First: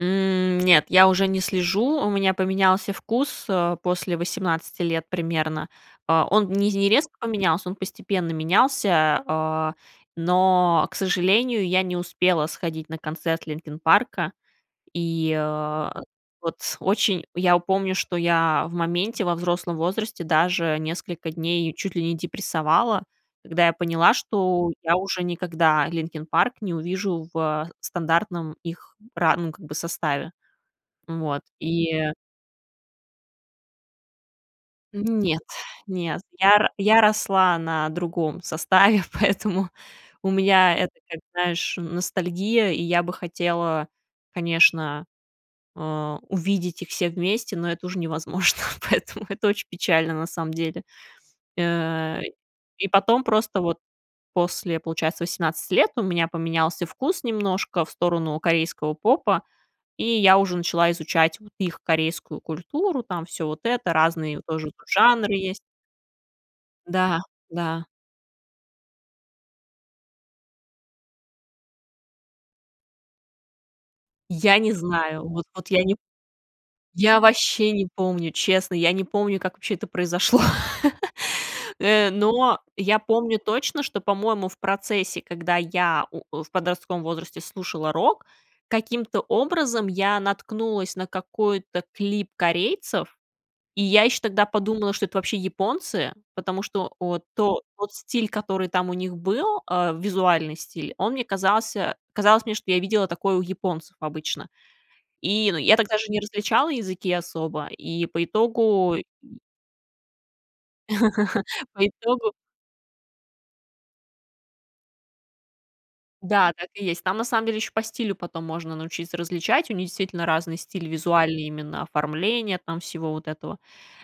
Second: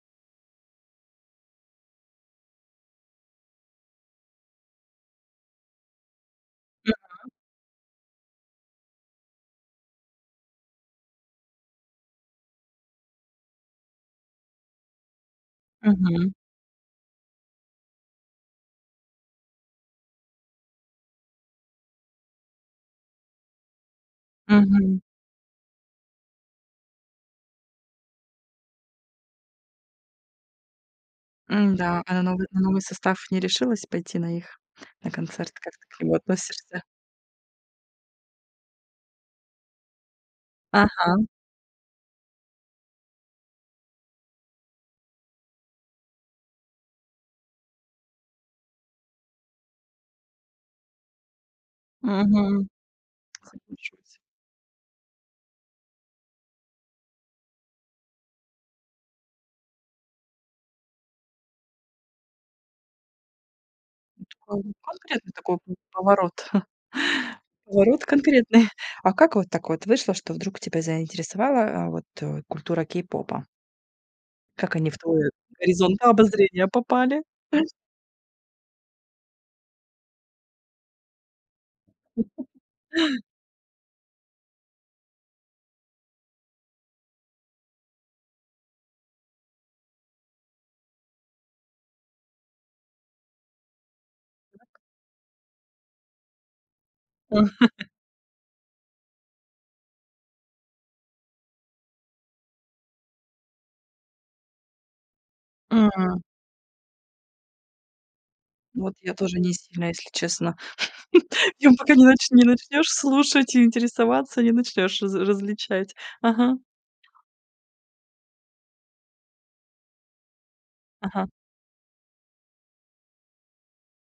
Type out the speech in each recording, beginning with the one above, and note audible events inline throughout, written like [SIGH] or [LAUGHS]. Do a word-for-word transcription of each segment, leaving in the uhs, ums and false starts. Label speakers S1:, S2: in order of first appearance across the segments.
S1: М, нет, я уже не слежу, у меня поменялся вкус, э, после восемнадцати лет примерно. Э, он не не резко
S2: Мгм.
S1: поменялся, он постепенно менялся, а, но, к сожалению, я не успела сходить на концерт "Линкин Парка". И, а,
S2: Мгм.
S1: вот очень я помню, что я в моменте, во взрослом возрасте даже несколько дней чуть ли не депрессовала, когда я поняла, что я
S2: Мгм.
S1: уже никогда "Линкин Парк" не увижу в стандартном их ра ну, как бы, составе. М, вот и
S2: М-да, а на новый на новый состав не решилась пойти на их, на
S1: М, нет,
S2: концерт? Как ты к нему
S1: нет. Я р
S2: относишься?
S1: я росла на другом составе, поэтому у меня это, как
S2: Ага.
S1: знаешь, н ностальгия, и я бы хотела, конечно, а, увидеть их все вместе, но это уже невозможно, поэтому это очень печально на самом деле. Э,
S2: Мгм,
S1: и потом просто вот
S2: соглашусь.
S1: после, получается, восемнадцати лет, ну, у меня поменялся вкус немножко в сторону корейского попа, и я уже начала изучать вот их корейскую культуру, там всё вот это.
S2: Ну,
S1: Разные
S2: такой,
S1: тоже
S2: ну
S1: тут
S2: конкретный,
S1: жанры есть
S2: такой был поворот. [CHUCKLES]
S1: Да, да.
S2: Поворот конкретный. [CHUCKLES] А как вот так вот вышло, что вдруг тебя заинтересовала, а, вот, э, культура кей-попа?
S1: Я не
S2: Как они в
S1: знаю,
S2: твой
S1: вот вот я не
S2: горизонт обозрения
S1: я
S2: попали? [CHUCKLES]
S1: ваще не помню, честно. Я не помню, как вообще это произошло. [CHUCKLES] Э, но
S2: [CHUCKLES]
S1: я помню точно, что, по-моему, в процессе, когда я, у, э, в подростковом возрасте слушала рок, каким-то образом я наткнулась на какой-то клип корейцев, и я ещё тогда подумала, что это вообще японцы. Потому что, вот то
S2: [CHUCKLES]
S1: тот стиль, который там у них был, а, визуальный стиль, он мне казался казалось мне, что я видела такое у японцев обычно. И, ну, я тогда же не
S2: М.
S1: различала языки особо, и по
S2: Ну вот
S1: итогу.
S2: я тоже не сильно, если честно. [LAUGHS]
S1: [LAUGHS]
S2: Им
S1: По
S2: пока не
S1: итогу
S2: начн не начнёшь слушать и интересоваться, не начнёшь раз различать.
S1: Да,
S2: Ага.
S1: так и есть. Там на самом деле ещё по стилю потом можно научиться различать. У них действительно разные стили,
S2: Ага.
S1: визуальные именно, оформление там всего вот этого.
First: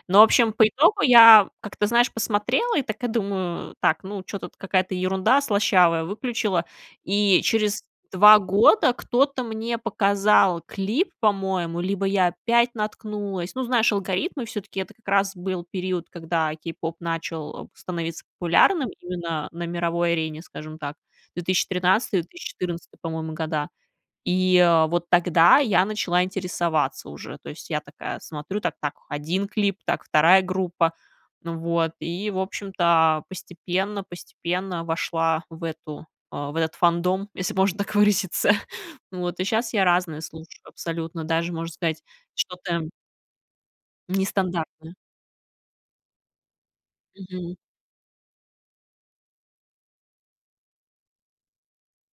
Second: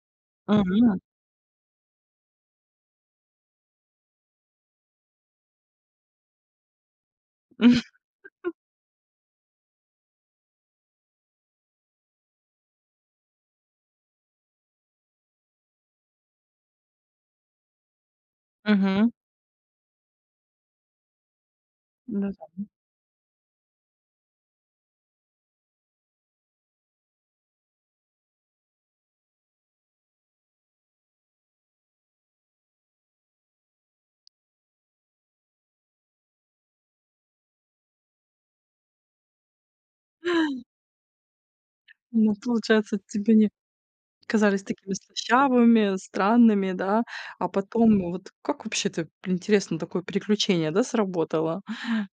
S1: Но, в общем, по
S2: Мгм.
S1: итогу я как-то, знаешь, посмотрела и такая думаю: "Так, ну, чё-то тут какая-то ерунда слащавая", выключила, и через два
S2: [CHUCKLES]
S1: года кто-то мне показал клип, по-моему, либо я опять наткнулась. Ну, знаешь, алгоритмы всё-таки. Это как раз был период, когда k-pop начал, э, становиться популярным
S2: Мгм.
S1: именно на мировой арене, скажем так, две тысячи тринадцатый две
S2: Да-да,
S1: тысячи
S2: м.
S1: четырнадцатый, по-моему, года. И, э, вот тогда я начала интересоваться уже. То есть я такая смотрю: "Так так, один клип, так, вторая группа". Ну вот, и, в общем-то, постепенно постепенно вошла в эту, а, в этот фандом, если можно так выразиться. Вот и щас я разные слушаю абсолютно. Даже можно сказать,
S2: Ну,
S1: что-то
S2: получается, тебе они казались такими
S1: нестандартное.
S2: слащавыми, странными, да? А
S1: Мгм.
S2: потом вот как вообще, ты интересно, такое переключение, да, сработало.